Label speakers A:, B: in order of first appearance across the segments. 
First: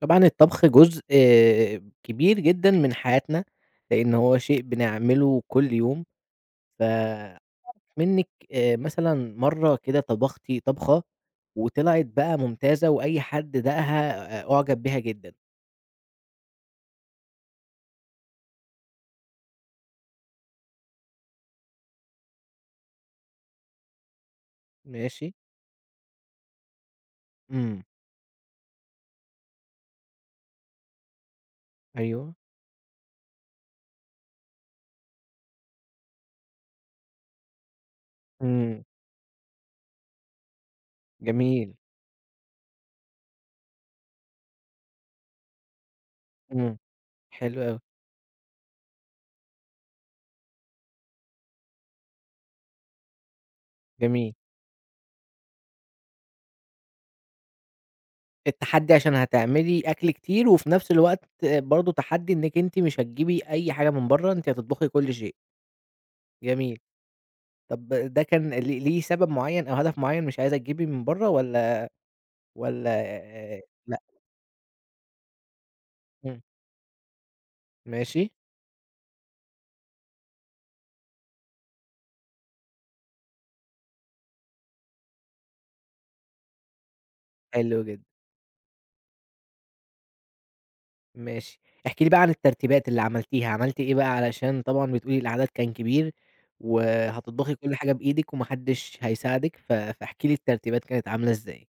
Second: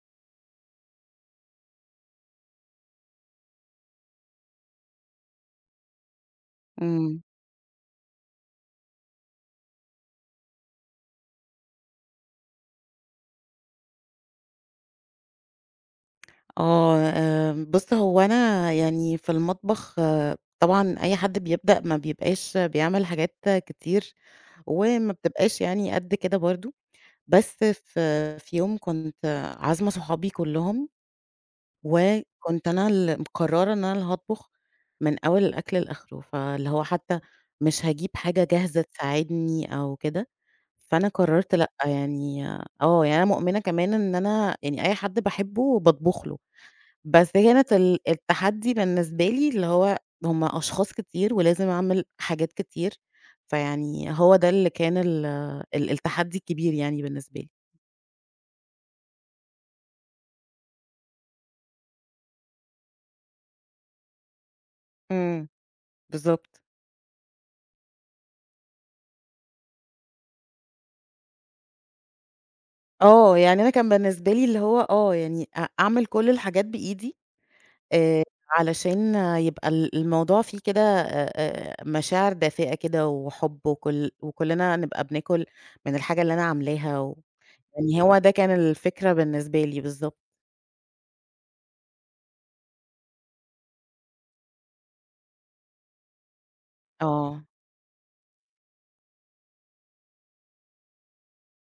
A: طبعًا الطبخ جزء كبير جدًا من حياتنا، لإن هو شيء بنعمله كل يوم،
B: إمم.
A: فمنِّك مثلًا مرّة كده طبختِ طبخة وطلعت بقى ممتازة وأي حد داقها أُعجب بيها جدًا،
B: آه، بُص هو أنا يعني في المطبخ، طبعًا أي حد بيبدأ ما بيبقاش بيعمل حاجات كتير، وما
A: ماشي،
B: بتبقاش يعني قد كده برضه. بس
A: إمم،
B: في يوم كنت عازمة صحابي كلّهم،
A: أيوه،
B: وكنت أنا اللي مقررة إن أنا اللي هاطبخ من أول الأكل لآخره، فاللي هو حتى مش هاجيب حاجة
A: إمم،
B: جاهزة تساعدني أو كده. فأنا قررت لأ
A: جميل،
B: يعني، يعني أنا مؤمنة كمان إن أنا يعني أي حد باحبه باطبخ له.
A: إمم،
B: بس
A: حلو
B: كانت
A: أوي،
B: التحدي بالنسبة لي اللي هو هم أشخاص كتير ولازم أعمل حاجات كتير، فيعني
A: جميل.
B: هو ده اللي كان ال ال التحدي الكبير يعني بالنسبة لي.
A: التحدي عشان هتعملي أكل كتير وفي نفس الوقت برضه تحدي إنِّك أنتِ مش هتجيبي أي حاجة من برّه، أنتِ هتطبخي كل شيء،
B: إمم، بالضبط.
A: جميل. طب ده كان ليه سبب معيّن أو هدف معيّن مش عايزة تجيبي من برّه والّا والّا آآ
B: يعني أنا كان
A: لأ؟
B: بالنسبة لي اللي هو، يعني أعمل كل
A: إمم،
B: الحاجات بإيدي،
A: ماشي،
B: آآ، علشان يبقى الموضوع فيه كده، مشاعر دافئة كده وحُب، وكلنا نبقى بناكل من الحاجة اللي أنا عاملاها، و
A: حلو
B: يعني
A: جدًا،
B: هو ده كان الفكرة بالنسبة لي، بالضبط،
A: ماشي. احكي لي بقى عن الترتيبات اللي عملتيها، عملتِ إيه بقى علشان طبعًا بتقولي العدد كان كبير،
B: آه.
A: وهتطبخي كل حاجة بإيدِك وما حدش هيساعدِك، فاحكي لي الترتيبات كانت عاملة إزاي؟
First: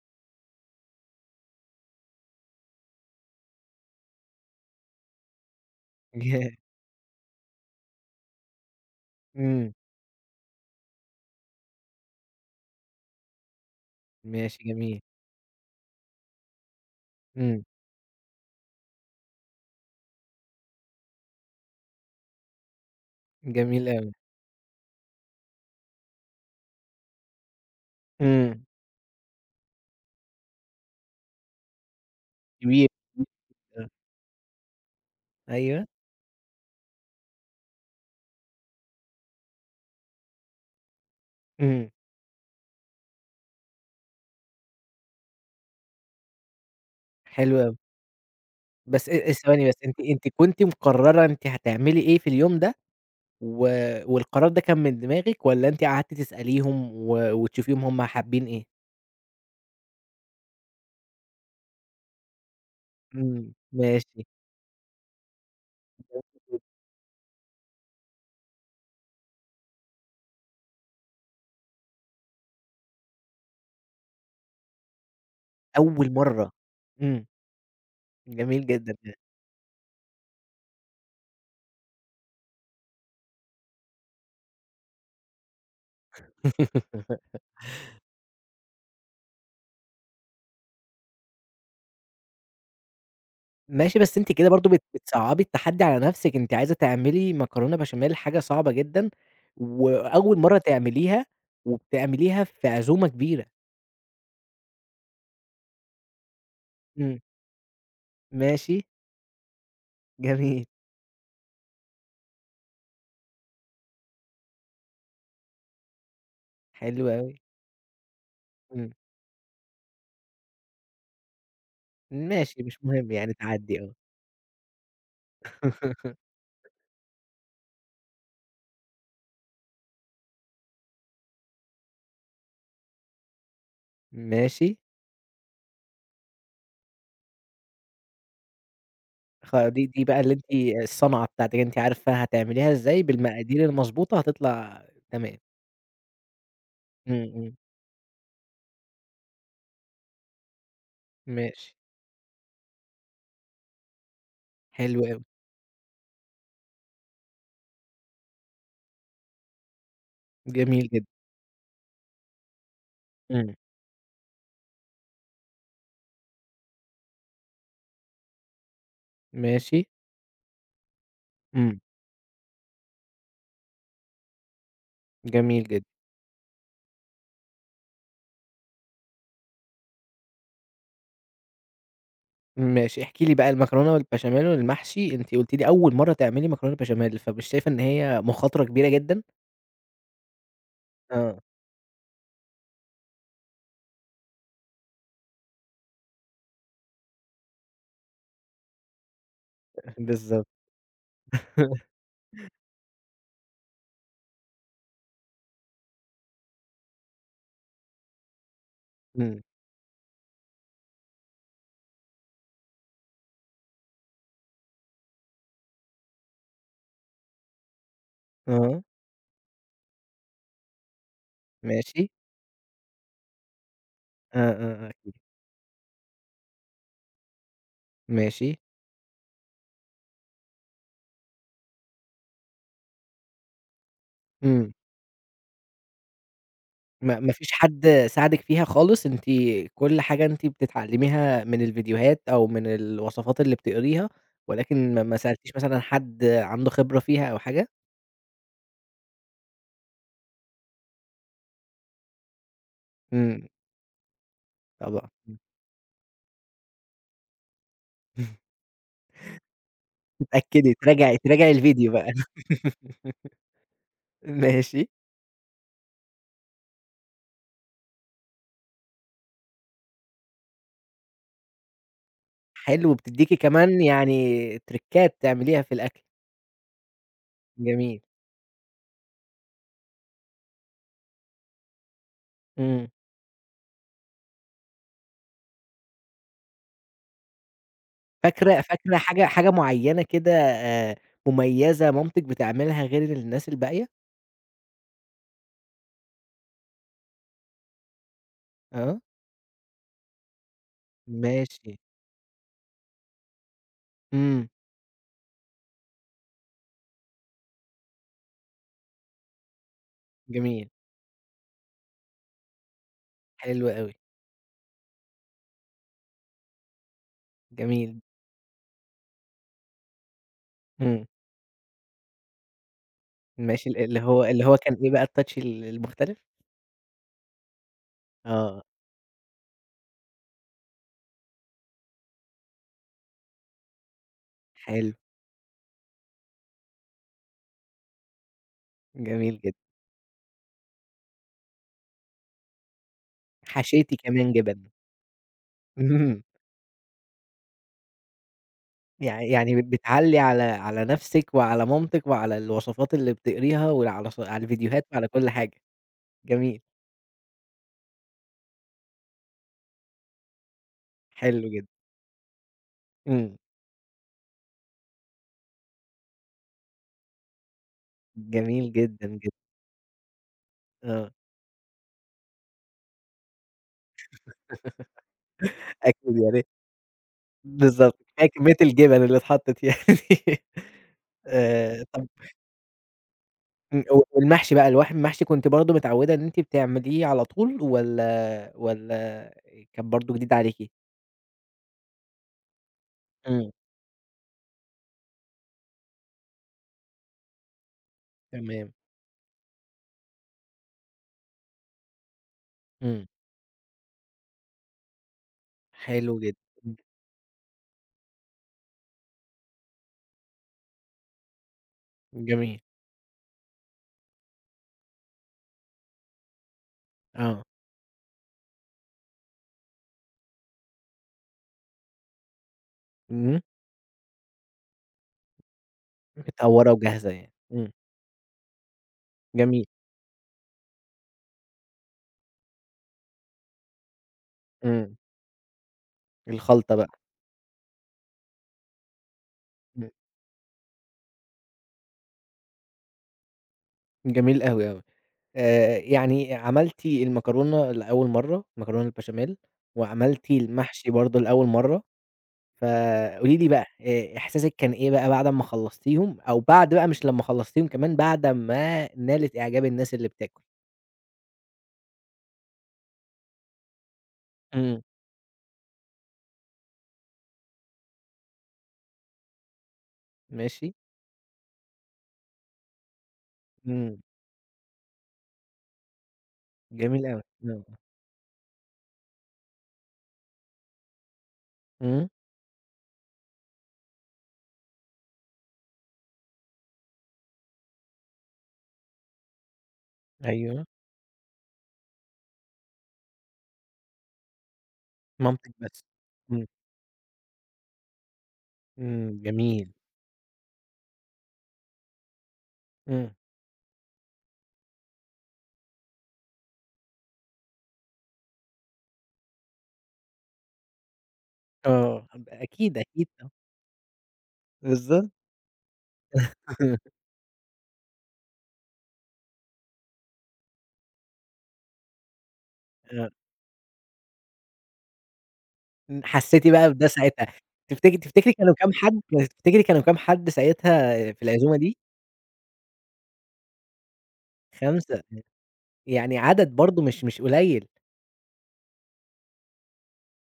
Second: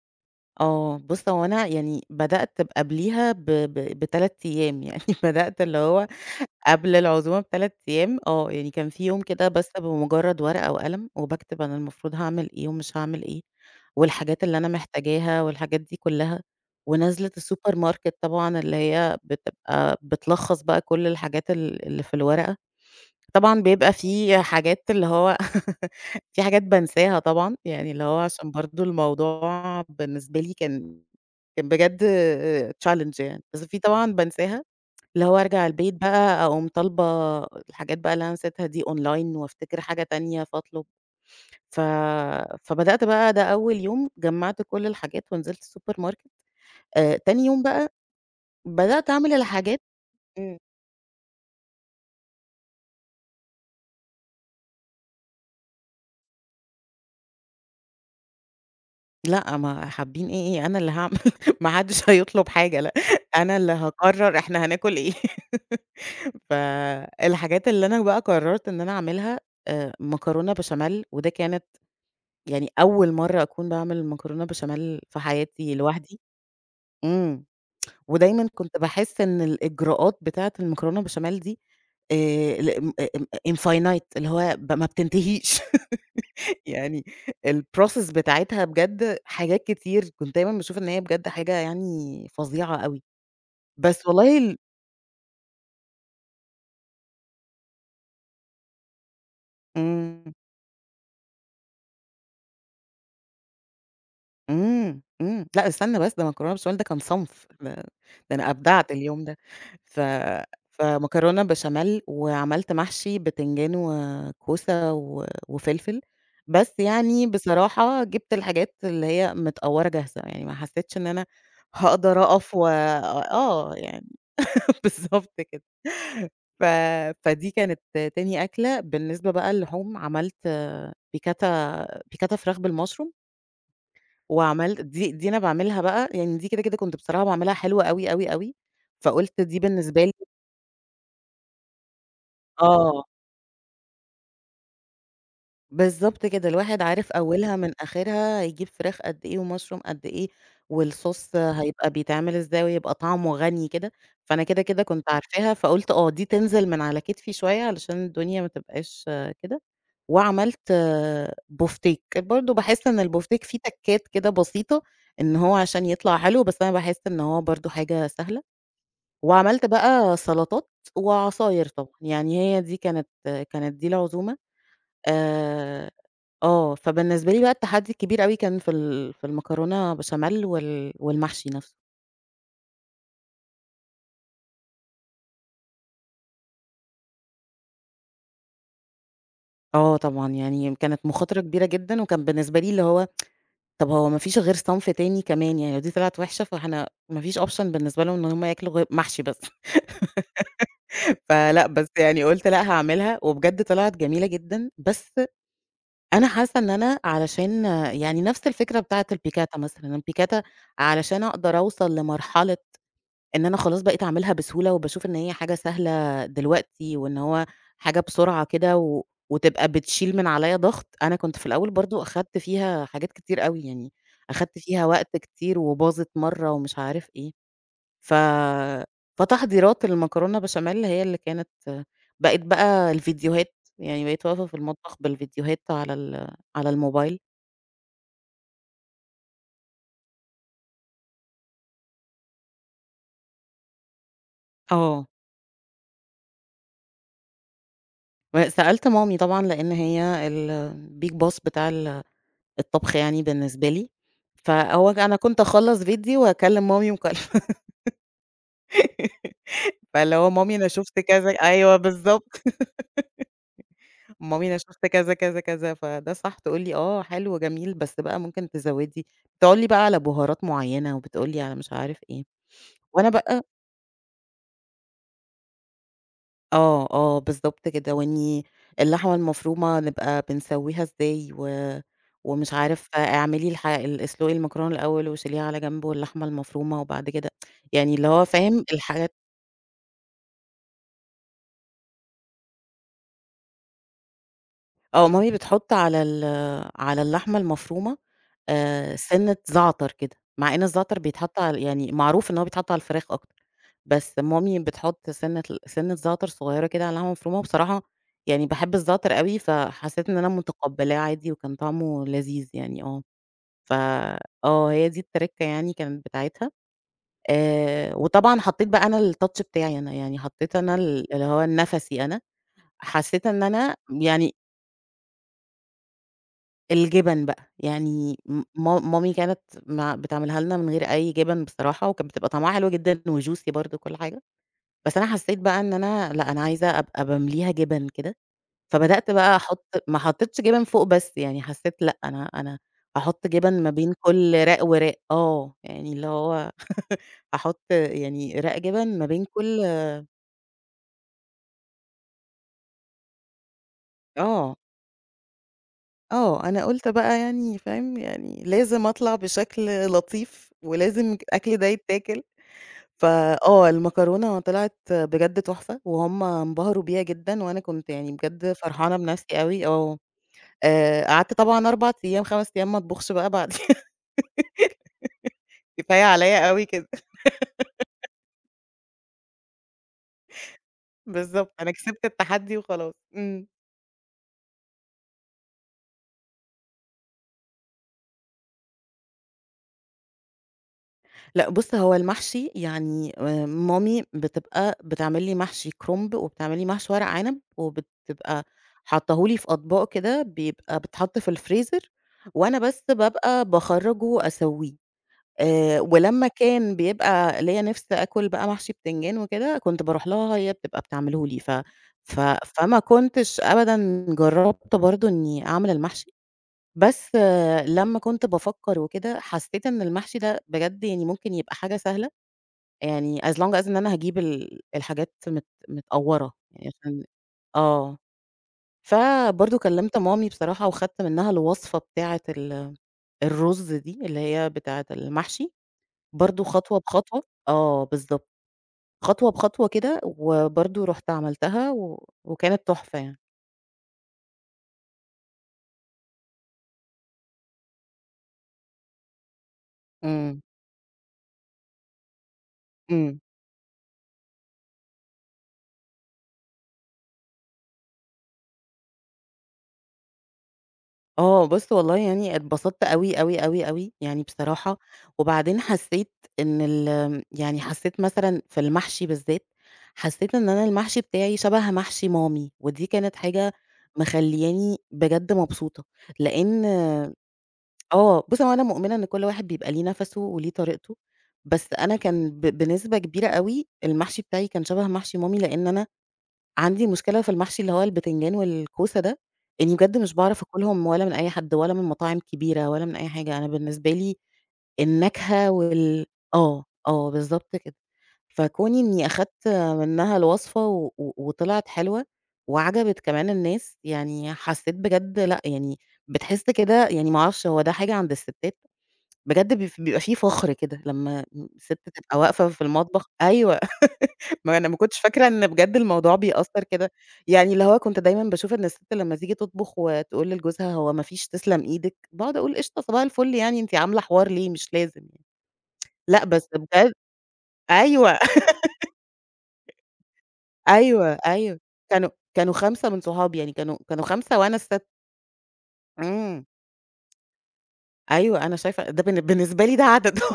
B: آه، بُص هو أنا يعني بدأت، ب قبليها ب ب ب3 أيام يعني، بدأت اللي هو
A: ياه!
B: قبل العزومة ب3 أيام، يعني كان في يوم كده بس
A: إمم،
B: بمجرد ورقة وقلم وباكتب أنا المفروض هاعمل إيه ومش هاعمل إيه، والحاجات اللي
A: ماشي
B: أنا
A: جميل،
B: محتاجاها والحاجات دي كلها، ونازلة
A: إمم،
B: السوبر ماركت طبعًا اللي هي بتبقى بتلخّص بقى كل الحاجات اللي في الورقة. طبعًا
A: جميل
B: بيبقى
A: أوي،
B: في حاجات اللي هو، في حاجات بانساها طبعًا، يعني اللي هو عشان
A: إمم،
B: برضه الموضوع بالنسبة لي كان بجد
A: كبير
B: challenge يعني، بس في
A: آه،
B: طبعًا بانساها، اللي هو أرجع
A: أيوه،
B: البيت بقى أقوم طالبة الحاجات بقى اللي أنا نسيتها دي online وافتكر حاجة تانية فاطلب. ف
A: إمم،
B: فبدأت بقى، ده أول يوم جمّعت كل الحاجات ونزلت السوبر ماركت، تاني
A: حلو
B: يوم
A: أوي.
B: بقى
A: بس
B: بدأت
A: أ أ
B: أعمل
A: ثواني بس،
B: الحاجات.
A: أنتِ
B: إمم،
A: كنتِ مقررة أنتِ هتعملي إيه في اليوم ده، و والقرار ده كان من دماغِك والّا أنتِ قعدتِ تسأليهم وتشوفيهم هُم حابين إيه؟
B: لأ ما حابين إيه، إيه، أنا اللي هاعمل، ما حدش هيطلب حاجة لأ،
A: إمم،
B: أنا اللي
A: ماشي،
B: هاقرر إحنا هناكل إيه. فالحاجات اللي أنا بقى قررت إن أنا أعملها، مكرونة بشاميل، وده كانت يعني أول مرّة أكون باعمل مكرونة بشاميل في حياتي
A: أول
B: لوحدي.
A: مرّة، إمم،
B: إمم. ودايمًا
A: جميل
B: كنت
A: جدًا ده،
B: باحس إن الإجراءات بتاعة المكرونة بشاميل دي، ل م م infinite، اللي هو ما بتنتهيش. يعني الprocess بتاعتها بجد حاجات كتير، كنت دايمًا باشوف إن هي بجد حاجة يعني فظيعة أوي.
A: ماشي
B: بس
A: بس أنتِ
B: والله
A: كده برضه بتصعّبي التحدي على نفسِك، أنتِ عايزة تعملي مكرونة بشاميل حاجة صعبة جدًا،
B: إمم.
A: وأول مرّة تعمليها، وبتعمليها في عزومة كبيرة،
B: إمم، إمم، لأ استنى بس، ده مكرونة بشاميل ده كان
A: إمم،
B: صنف، ده أنا
A: ماشي،
B: أبدعت اليوم ده. ف
A: جميل،
B: فمكرونة بشاميل، وعملت محشي بتنجان وكوسة وفلفل، بس
A: حلو
B: يعني
A: أوي،
B: بصراحة جِبت الحاجات
A: إمم.
B: اللي هي متقورة جاهزة، يعني ما حسيتش إن أنا هاقدر أقف
A: ماشي،
B: و،
A: مش مهم يعني تعدّي آه.
B: يعني. بالضبط كده. ف فدي كانت تاني أكلة، بالنسبة بقى للحوم عملت بيكاتا فراخ بالMushroom،
A: ماشي،
B: وعملت دي أنا باعملها بقى يعني، دي كده، كده كنت بصراحة باعملها حلو أوي، أوي، أوي. فقُلت دي
A: خ دي دي
B: بالنسبة لي،
A: بقى اللي أنتِ الصنعة بتاعتِك، أنتِ عارفة هتعمليها إزاي
B: آه،
A: بالمقادير المضبوطة هتطلع تمام.
B: بالضبط كده، الواحد عارف
A: إمم، إمم،
B: أولها من آخرها، هيجيب فراخ قد إيه ومشروم قد إيه، والصوص
A: ماشي،
B: هيبقى بيتعمل إزاي ويبقى طعمه غني كده. فأنا كده، كده
A: حلو
B: كنت
A: أوي،
B: عارفاها، فقُلت آه، دي تنزل من على كتفي شوية علشان الدنيا ما تبقاش، كده. وعملت،
A: جميل جدًا،
B: بوفتيك، برضه باحس إن البوفتيك
A: إمم،
B: فيه تَكّات كده بسيطة، إن هو عشان يطلع حلو، بس أنا باحس إن هو برضه حاجة سهلة. وعملت
A: ماشي،
B: بقى سلطات وعصاير
A: إمم،
B: طبعًا، يعني هي دي كانت، كانت دي العزومة،
A: جميل
B: آآ،
A: جدًا،
B: فبالنسبة لي بقى التحدي الكبير أوي كان في في المكرونة بشاميل والمحشي نفسه.
A: ماشي، احكي لي بقى المكرونة والبشاميل والمحشي، أنتِ قُلتِ لي أول مرّة تعملي مكرونة بشاميل، فمش شايفة إن هي مخاطرة كبيرة جدًا؟
B: آه طبعًا، يعني كانت
A: آه،
B: مخاطرة كبيرة جدًا، وكان بالنسبة لي اللي هو، طب هو ما فيش غير صنف تاني كمان، يعني لو دي طلعت وحشة فإحنا ما فيش option بالنسبة لهم إن هم ياكلوا غير محشي بس.
A: بالضبط،
B: فلأ، بس يعني قُلت لأ هاعملها، وبجد طلعت جميلة جدًا، بس أنا حاسة إن أنا علشان يعني نفس الفكرة بتاعة
A: إمم،
B: البيكاتا مثلًا، البيكاتا علشان أقدر أوصل لمرحلة إن أنا خلاص بقيت أعملها بسهولة، وباشوف إن هي حاجة سهلة دلوقتي، وإن هو حاجة بسرعة كده،
A: آه،
B: و وتبقى بتشيل من عليَّ ضغط، أنا كنت في الأول برضه
A: ماشي،
B: أخدت فيها حاجات كتير أوي، يعني
A: آه،
B: أخدت فيها
A: آه، آه، أكيد،
B: وقت كتير وباظت مرّة ومش عارف إيه. ف
A: ماشي،
B: فتحضيرات المكرونة بشاميل هي اللي كانت بقِت بقى الفيديوهات، يعني بقيت واقفة في
A: إمم.
B: المطبخ بالفيديوهات على على
A: ما
B: الموبايل.
A: ما فيش حد ساعدِك فيها خالص، أنتِ كل حاجة أنتِ بتتعلميها من الفيديوهات أو من الوصفات اللي بتقريها، ولكن ما
B: آه.
A: ما سألتيش مثلًا حد عنده خبرة فيها أو حاجة؟
B: و سألت مامي طبعًا لإن هي الbig boss بتاع الطبخ يعني
A: إمم،
B: بالنسبة لي، فهو
A: طبعًا،
B: أنا كنت أخلّص فيديو وأكلم مامي مكالمة.
A: إمم.
B: فاللي هو، مامي أنا
A: تتأكدي،
B: شُفت
A: تراجعي
B: كذا،
A: تراجعي
B: أيوه
A: الفيديو بقى.
B: بالضبط. مامي أنا شُفت
A: ماشي،
B: كذا، كذا، كذا، فده صح، تقول لي: "آه حلو جميل بس بقى ممكن تزوّدي." بتقول لي بقى على بهارات معيّنة وبتقول لي على مش عارف إيه.
A: حلو،
B: وأنا
A: بتدّيكِ
B: بقى،
A: كمان يعني تريكات تعمليها في الأكل،
B: آه، آه، بالضبط كده،
A: جميل،
B: وإني اللحمة المفرومة نبقى بنسوّيها إزاي، و ومش
A: إمم.
B: عارف، اعملي الح ال اسلقي المكرونة الأول وشيليها على جنب واللحمة المفرومة وبعد كده، يعني اللي هو
A: فاكرة
B: فاهم
A: فاكرة
B: الحاجات.
A: حاجة معيّنة كده مميزة مامتِك بتعملها غير الناس الباقية؟
B: آه، مامي بتحُط على على اللحمة المفرومة،
A: آه،
B: سِنّة زعتر كده، مع إن الزعتر بيتحط،
A: ماشي،
B: يعني معروف إن هو بيتحط على الفراخ أكتر. بس
A: إمم.
B: مامي بتحط سِنّة سِنّة زعتر صغيرة كده على اللحمة المفرومة، وبصراحة يعني باحب الزعتر أوي، فحسيت إن أنا
A: جميل،
B: متقبّلاه عادي وكان طعمه لذيذ يعني، آه،
A: حلو
B: ف
A: أوي،
B: آه، هي دي الترِكّة يعني كانت بتاعتها.
A: جميل،
B: وطبعًا حطّيت بقى أنا الtouch بتاعي أنا، يعني حطّيت أنا
A: إمم،
B: اللي هو نَفَسي أنا، حسّيت إن
A: ماشي
B: أنا
A: ال اللي هو
B: يعني
A: اللي هو كان إيه بقى الtouch المختلف؟
B: الجِبَن بقى، يعني م
A: آه،
B: ما مامي كانت مع بتعملها لنا من غير أي جِبَن بصراحة، وكانت بتبقى طعمها حلو جدًا وjuicy برضه وكل حاجة.
A: حلو،
B: بس أنا حسّيت بقى إن أنا لأ، أنا عايزة أبقى بامليها جِبَن كده، فبدأت بقى
A: جميل
B: أحُط،
A: جدًا،
B: ما حطّيتش جِبَن فوق بس، يعني حسّيت لأ، أنا هاحُط جِبَن ما
A: حشيتِ
B: بين
A: كمان
B: كل
A: جبن،
B: راق وراق، آه، يعني اللي
A: اهم،
B: هو هاحُط يعني راق جِبَن ما
A: يع
B: بين
A: يعني
B: كل،
A: بتعلّي على نفسِك وعلى مامتِك وعلى الوصفات اللي بتقريها وعلى على
B: آه،
A: الفيديوهات وعلى كل حاجة،
B: آه،
A: جميل،
B: أنا قُلت بقى يعني فاهم، يعني لازم أطلع بشكل لطيف ولازم
A: حلو
B: الأكل ده
A: جدًا،
B: يتاكل.
A: إمم،
B: فآه، المكرونة طلعت بجد تحفة وهُم انبهروا بيها جدًا وأنا كنت يعني بجد
A: جميل
B: فرحانة
A: جدًا،
B: بنَفْسي
A: جدًا،
B: أوي، آه.
A: آه،
B: قعدت طبعًا 4 أيام، 5 أيام ما اطبخش بقى بعديها. كفاية
A: أكيد يعني
B: عليَّ أوي كده،
A: بالضبط، كفاية كمية الجبن اللي اتحطّت يعني
B: بالضبط، أنا كسبت
A: طَب
B: التحدي وخلاص، إمم.
A: إمم، والمحشي بقى المحشي كنتِ برضه متعوّدة إن أنتِ بتعمليه على طول والّا كان برضه جديد عليكِ؟
B: لأ بُص، هو المحشي يعني،
A: إمم،
B: مامي بتبقى بتعمل لي محشي كرنب، وبتعمل لي محشي ورق عنب، وبتبقى
A: تمام،
B: حاطاه لي في أطباق كده، بيبقى بيتحط في الفريزر، وأنا بس
A: إمم،
B: بابقى باخرّجه أسويه.
A: حلو
B: ولمّا
A: جدًا، إمم،
B: كان بيبقى ليّا نِفْس آكُل بقى محشي بتنجان وكده، كنت باروح لها هي بتبقى بتعمله لي. ف ف
A: جميل،
B: فما كنتش أبدًا جرّبت برضه إنّي أعمل المحشي، بس
A: آه،
B: لمّا كنت بافكّر وكده، حسّيت إن المحشي ده بجد يعني ممكن يبقى حاجة سهلة، يعني as
A: إمم،
B: long as إن أنا هاجيب الحاجات متقوّرة
A: متقوّرة
B: يعني عشان.
A: وجاهزة يعني، إمم،
B: آه. فبرضه
A: جميل،
B: كلّمت مامي بصراحة وخدت منّها الوصفة بتاعة الرُز دي اللي هي بتاعة
A: إمم،
B: المحشي. برضه
A: الخلطة
B: خطوة
A: بقى،
B: بخطوة، آه بالضبط، خطوة بخطوة
A: إمم،
B: كده، وبرضه رُحت عملتها، و وكانت تحفة يعني.
A: جميل أوي، أوي، يعني عملتِ المكرونة لأول مرّة، المكرونة البشاميل، وعملتِ
B: إمم،
A: المحشي برضه لأول مرّة.
B: إمم.
A: فقولي لي بقى إحساسِك كان إيه بقى بعد أمّا خلّصتيهم، أو بعد بقى مش لمّا خلّصتيهم كمان بعد ما نالت إعجاب الناس اللي بتاكل؟
B: آه، بُص والله يعني اتبسطت أوي، أوي، أوي، أوي يعني بصراحة.
A: إمم.
B: وبعدين حسّيت إن ال آمم، يعني حسّيت مثلًا في المحشي بالذات، حسّيت إن أنا
A: ماشي،
B: المحشي بتاعي شَبه محشي مامي، ودي كانت حاجة
A: إمم،
B: مخلّياني بجد مبسوطة، لإن،
A: جميل أوي، آه،
B: آه، بُص هو أنا مؤمنة إن كل واحد بيبقى ليه نَفَسه وليه طريقته، بس أنا
A: إمم.
B: كان بنسبة كبيرة أوي المحشي بتاعي كان شبه محشي مامي، لإن أنا عندي مشكلة في المحشي اللي هو البتنجان والكوسة ده، إني بجد مش باعرف
A: أيوه،
B: آكلهم ولا من أي حد ولا من مطاعم كبيرة ولا من أي حاجة، أنا بالنسبة لي
A: مامتِك
B: النكهة،
A: بس. إمم.
B: آه، آه، بالضبط كده. فكوني إني
A: إمم،
B: أخدت
A: جميل،
B: منها الوصفة، و و وطلعت حلوة وعجبت
A: إمم.
B: كمان الناس، يعني حسيت بجد لأ، يعني بتحس كده، يعني ما أعرفش هو ده حاجة عند الستات، بجد بيبقى في فخر كده لمّا ست
A: آه.
B: تبقى
A: طب
B: واقفة في
A: أكيد، أكيد
B: المطبخ،
A: آه،
B: أيوه. ما أنا ما كنتش
A: بالضبط.
B: فاكرة إن بجد الموضوع بيأثّر كده، يعني اللي هو كنت دايمًا باشوف إن الست لمّا تيجي تطبخ وتقول لجوزها هو ما فيش تسلم إيدِك، باقعد أقول قشطة صباح
A: آه،
B: الفل يعني أنتِ عاملة حوار ليه؟ مش لازم يعني،
A: إمم،
B: لأ
A: حسّيتِ
B: بس
A: بقى بده
B: بجد،
A: ساعتها، تفتكري
B: أيوه.
A: تفتكري كانوا كام حد تفتكري كانوا كام حد
B: أيوه،
A: ساعتها في العزومة
B: أيوه.
A: دي؟
B: كانوا 5 من صحابي، يعني كانوا 5 وأنا السادسة.
A: 5 يعني
B: إمم.
A: عدد برضه مش قليل.
B: أيوه، أنا شايفة ده، بالنسبة لي ده عدد،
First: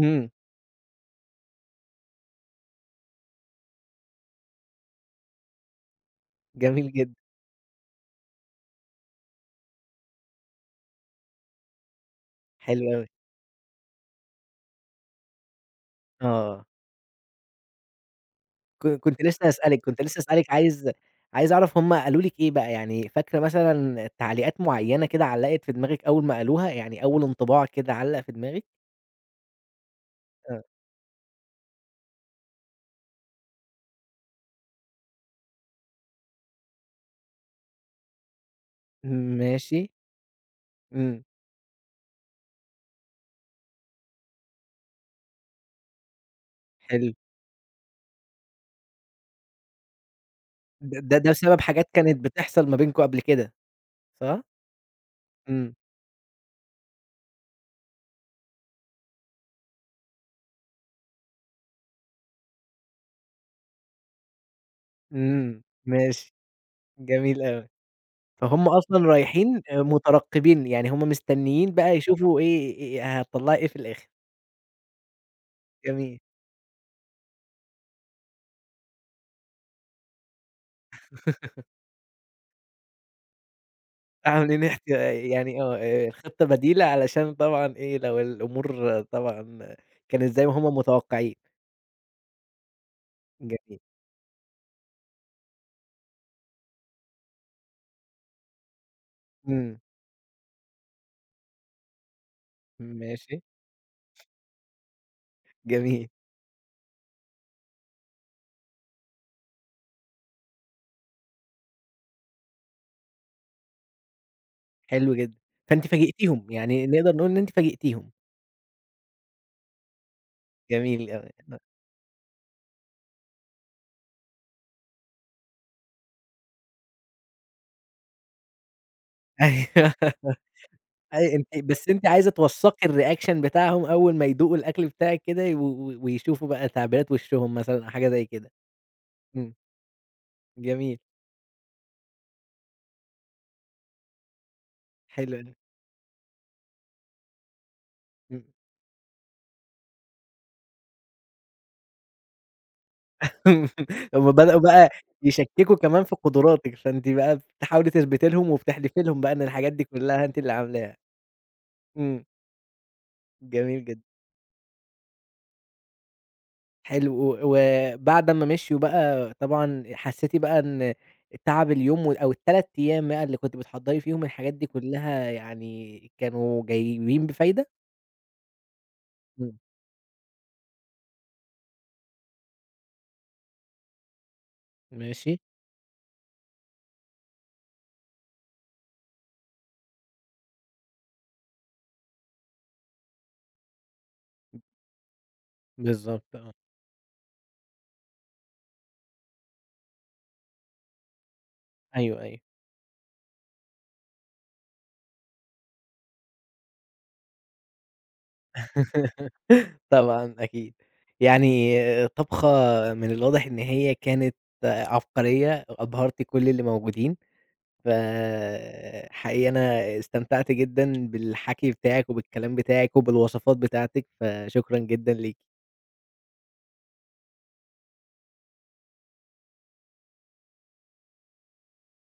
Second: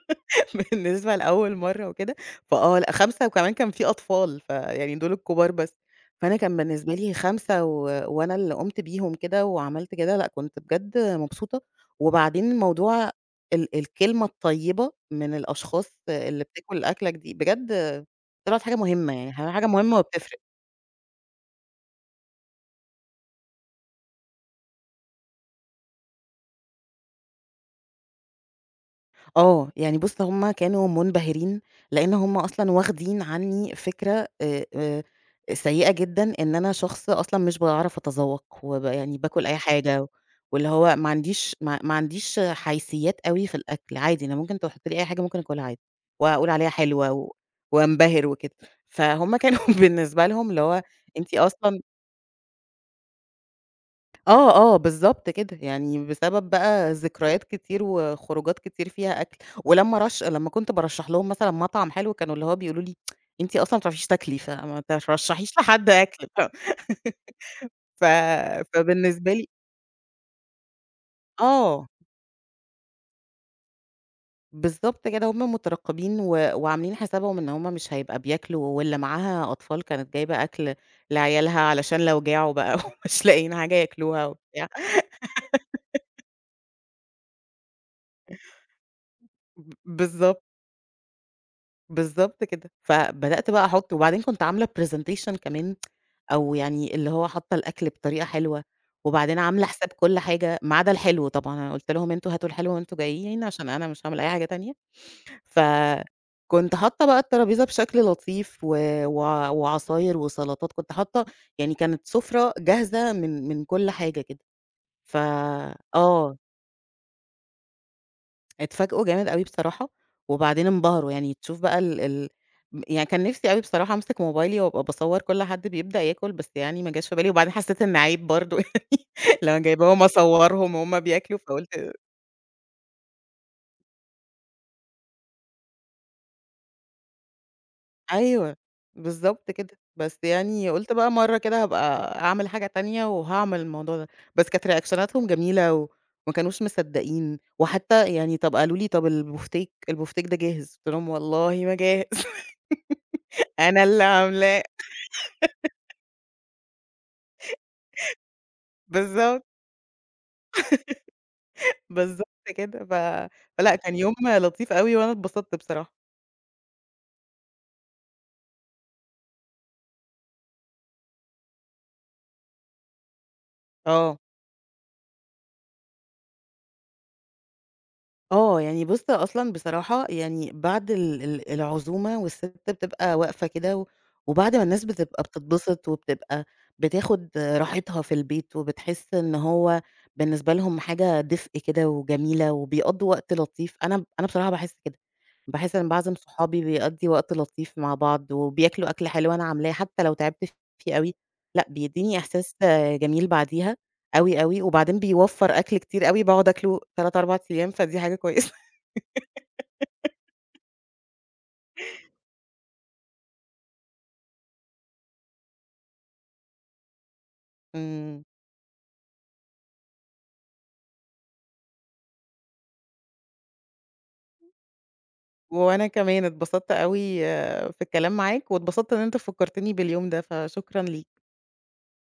A: إمم.
B: بالنسبة لأول مرّة وكده، فآه لأ 5، وكمان كان في أطفال، فيعني دول الكبار بس. فأنا كان
A: جميل
B: بالنسبة
A: جدًا،
B: لي 5، وأنا اللي قُمت بيهم كده وعملت كده، لأ كنت بجد مبسوطة. وبعدين
A: حلو أوي.
B: موضوع الكلمة الطيبة من الأشخاص اللي
A: آه،
B: بتاكل أكلك دي، بجد طلعت حاجة
A: ك
B: مهمة،
A: كنت
B: يعني
A: لسه
B: حاجة
A: هاسألِك،
B: مهمة
A: كنت لسه
B: وبتفرق.
A: هاسألِك عايز أعرف هُم قالوا لِك إيه بقى، يعني فاكرة مثلًا تعليقات معيّنة كده علّقت في دماغِك أول ما قالوها، يعني أول انطباع كده علّق في دماغِك؟
B: آه، يعني بُص هُم
A: آه،
B: كانوا منبهرين، لإن هُم أصلًا واخدين عني فكرة سيئة جدًا، إن أنا شخص أصلًا مش باعرف أتذوق، يعني باكل أي
A: ماشي،
B: حاجة، واللي هو ما
A: إمم،
B: عنديش ما ما عنديش حيثيات أوي في الأكل، عادي أنا ممكن تحط لي أي حاجة ممكن أكلها عادي، وأقول عليها حلوة،
A: حلو.
B: وانبهر وكده، فهُم كانوا، بالنسبة لهم اللي هو،
A: ده
B: أنتِ
A: بسبب
B: أصلًا،
A: حاجات كانت بتحصل ما بينكم قبل كده، صح؟
B: آه، آه، بالضبط كده،
A: إمم،
B: يعني بسبب بقى ذكريات كتير وخروجات كتير فيها أكل، ولمّا لمّا كنت بارشّح لهم مثلًا مطعم حلو كانوا اللي هو بيقولوا لي: "أنتِ أصلًا ما بتعرفيش تاكلي، فما ترشّحيش
A: إمم،
B: لحد أكل."
A: ماشي،
B: ف
A: جميل أوي.
B: ف
A: فهُم أصلًا
B: فبالنسبة لي،
A: رايحين مترقبين، يعني هُم مستنيين
B: آه،
A: بقى يشوفوا إيه هتطلّعي إيه في الآخر،
B: بالضبط كده، هُم
A: جميل.
B: مترقّبين، وعاملين حسابهم إن هُم مش هيبقى بياكلوا، واللي معاها أطفال كانت جايبة أكل لعيالها علشان لو جاعوا بقى، ومش لاقيين حاجة ياكلوها
A: عاملين
B: وبتاع،
A: يعني آه، الخطة بديلة علشان طبعًا إيه، لو الأمور طبعًا كانت
B: بالضبط.
A: زي ما هم متوقعين،
B: بالضبط كده، فبدأت بقى
A: جميل،
B: أحُط، وبعدين كنت عاملة presentation كمان، أو يعني اللي هو حاطة الأكل بطريقة حلوة، وبعدين عاملة
A: إمم،
B: حساب كل حاجة ما عدا الحلو طبعًا، أنا قُلت لهم أنتم هاتوا الحلو وأنتم
A: ماشي،
B: جايين عشان أنا مش هاعمل أي حاجة تانية،
A: جميل،
B: فكنت حاطة بقى الترابيزة بشكل لطيف، و وع وعصاير وسلطات، كنت حاطة يعني كانت سُفرة جاهزة من كل حاجة كده،
A: حلو
B: ف
A: جدًا، فأنتِ
B: آه.
A: فاجئتيهم، يعني نقدر نقول إن أنتِ فاجئتيهم،
B: اتفاجئوا جامد أوي بصراحة، وبعدين
A: جميل
B: انبهروا،
A: أوي،
B: يعني تشوف بقى ال ال م يعني كان نِفْسي أوي بصراحة أمسك موبايلي وأبقى باصور كل حد بيبدأ ياكل، بس يعني ما جاش في بالي، وبعدين حسيت إن عيب برضه. يعني اللي أنا
A: أيوه،
B: جايباهم أصورهم وهُم
A: أي
B: بياكلوا،
A: أنتِ
B: فقُلت
A: بس أنتِ عايزة توثّقي الreaction بتاعهم أول ما يدوقوا الأكل بتاعِك كده و و ويشوفوا بقى تعبيرات وشّهم مثلًا أو حاجة زي كده،
B: أيوه، بالضبط
A: إمم،
B: كده، بس يعني قُلت
A: جميل،
B: بقى مرّة كده هابقى أعمل حاجة تانية وهاعمل الموضوع ده، بس كانت ريأكشناتهم
A: حلو أوي،
B: جميلة وما كانوش مصدقين، وحتى يعني
A: إمم.
B: طَب قالوا لي: "طَب البوفتيك، البوفتيك ده جاهز؟" قُلت لهم: "والله ما جاهز، أنا اللي
A: هُم بدأوا
B: عاملاه."
A: بقى يشكّكوا كمان في قدراتِك، فأنتِ بقى بتحاولي تثبتي لهم وبتحلفي لهم بقى إن
B: بالضبط.
A: الحاجات دي كلّها أنتِ اللي عاملاها. إمم،
B: بالضبط كده. فلأ
A: جميل
B: كان
A: جدًا.
B: يوم لطيف أوي وأنا اتبسطت بصراحة.
A: حلو، وبعد أمّا مشيوا بقى طبعًا حسّيتِ بقى إن تعب اليوم أو ال3 أيام بقى اللي كنتِ بتحضّري
B: آه،
A: فيهم الحاجات دي كلّها يعني كانوا جايبين بفايدة؟
B: آه، يعني بُص أصلًا
A: إمم،
B: بصراحة يعني بعد ال ال العزومة والست بتبقى واقفة كده، وبعد ما الناس بتبقى
A: ماشي،
B: بتتبسط وبتبقى بتاخد راحتها في البيت، وبتحس إن هو بالنسبة لهم حاجة دفء كده وجميلة وبيقضّوا وقت لطيف، أنا بصراحة باحس كده، باحس أنا باعزم
A: بالضبط آه.
B: صحابي بيقضّي وقت لطيف مع بعض، وبياكلوا أكلة حلوة أنا عاملاه حتى لو تعبت فيه أوي، لأ بيدّيني
A: أيوه، أيوه.
B: إحساس جميل بعديها. أوي، أوي، وبعدين بيوفّر أكل كتير أوي باقعد آكله 3، 4 أيام، فدي حاجة كويسة.
A: طبعًا أكيد. يعني طبخة من الواضح إن هي كانت عبقرية، أبهرتِ كل اللي موجودين،
B: إمم،
A: فحقيقي أنا استمتعت جدًا بالحكي بتاعِك وبالكلام بتاعِك وبالوصفات بتاعتِك، فشكرًا جدًا ليكِ.
B: وأنا كمان اتبسطت أوي في الكلام معاك، واتبسطت إن أنت فكّرتني باليوم ده، فشكرًا ليك.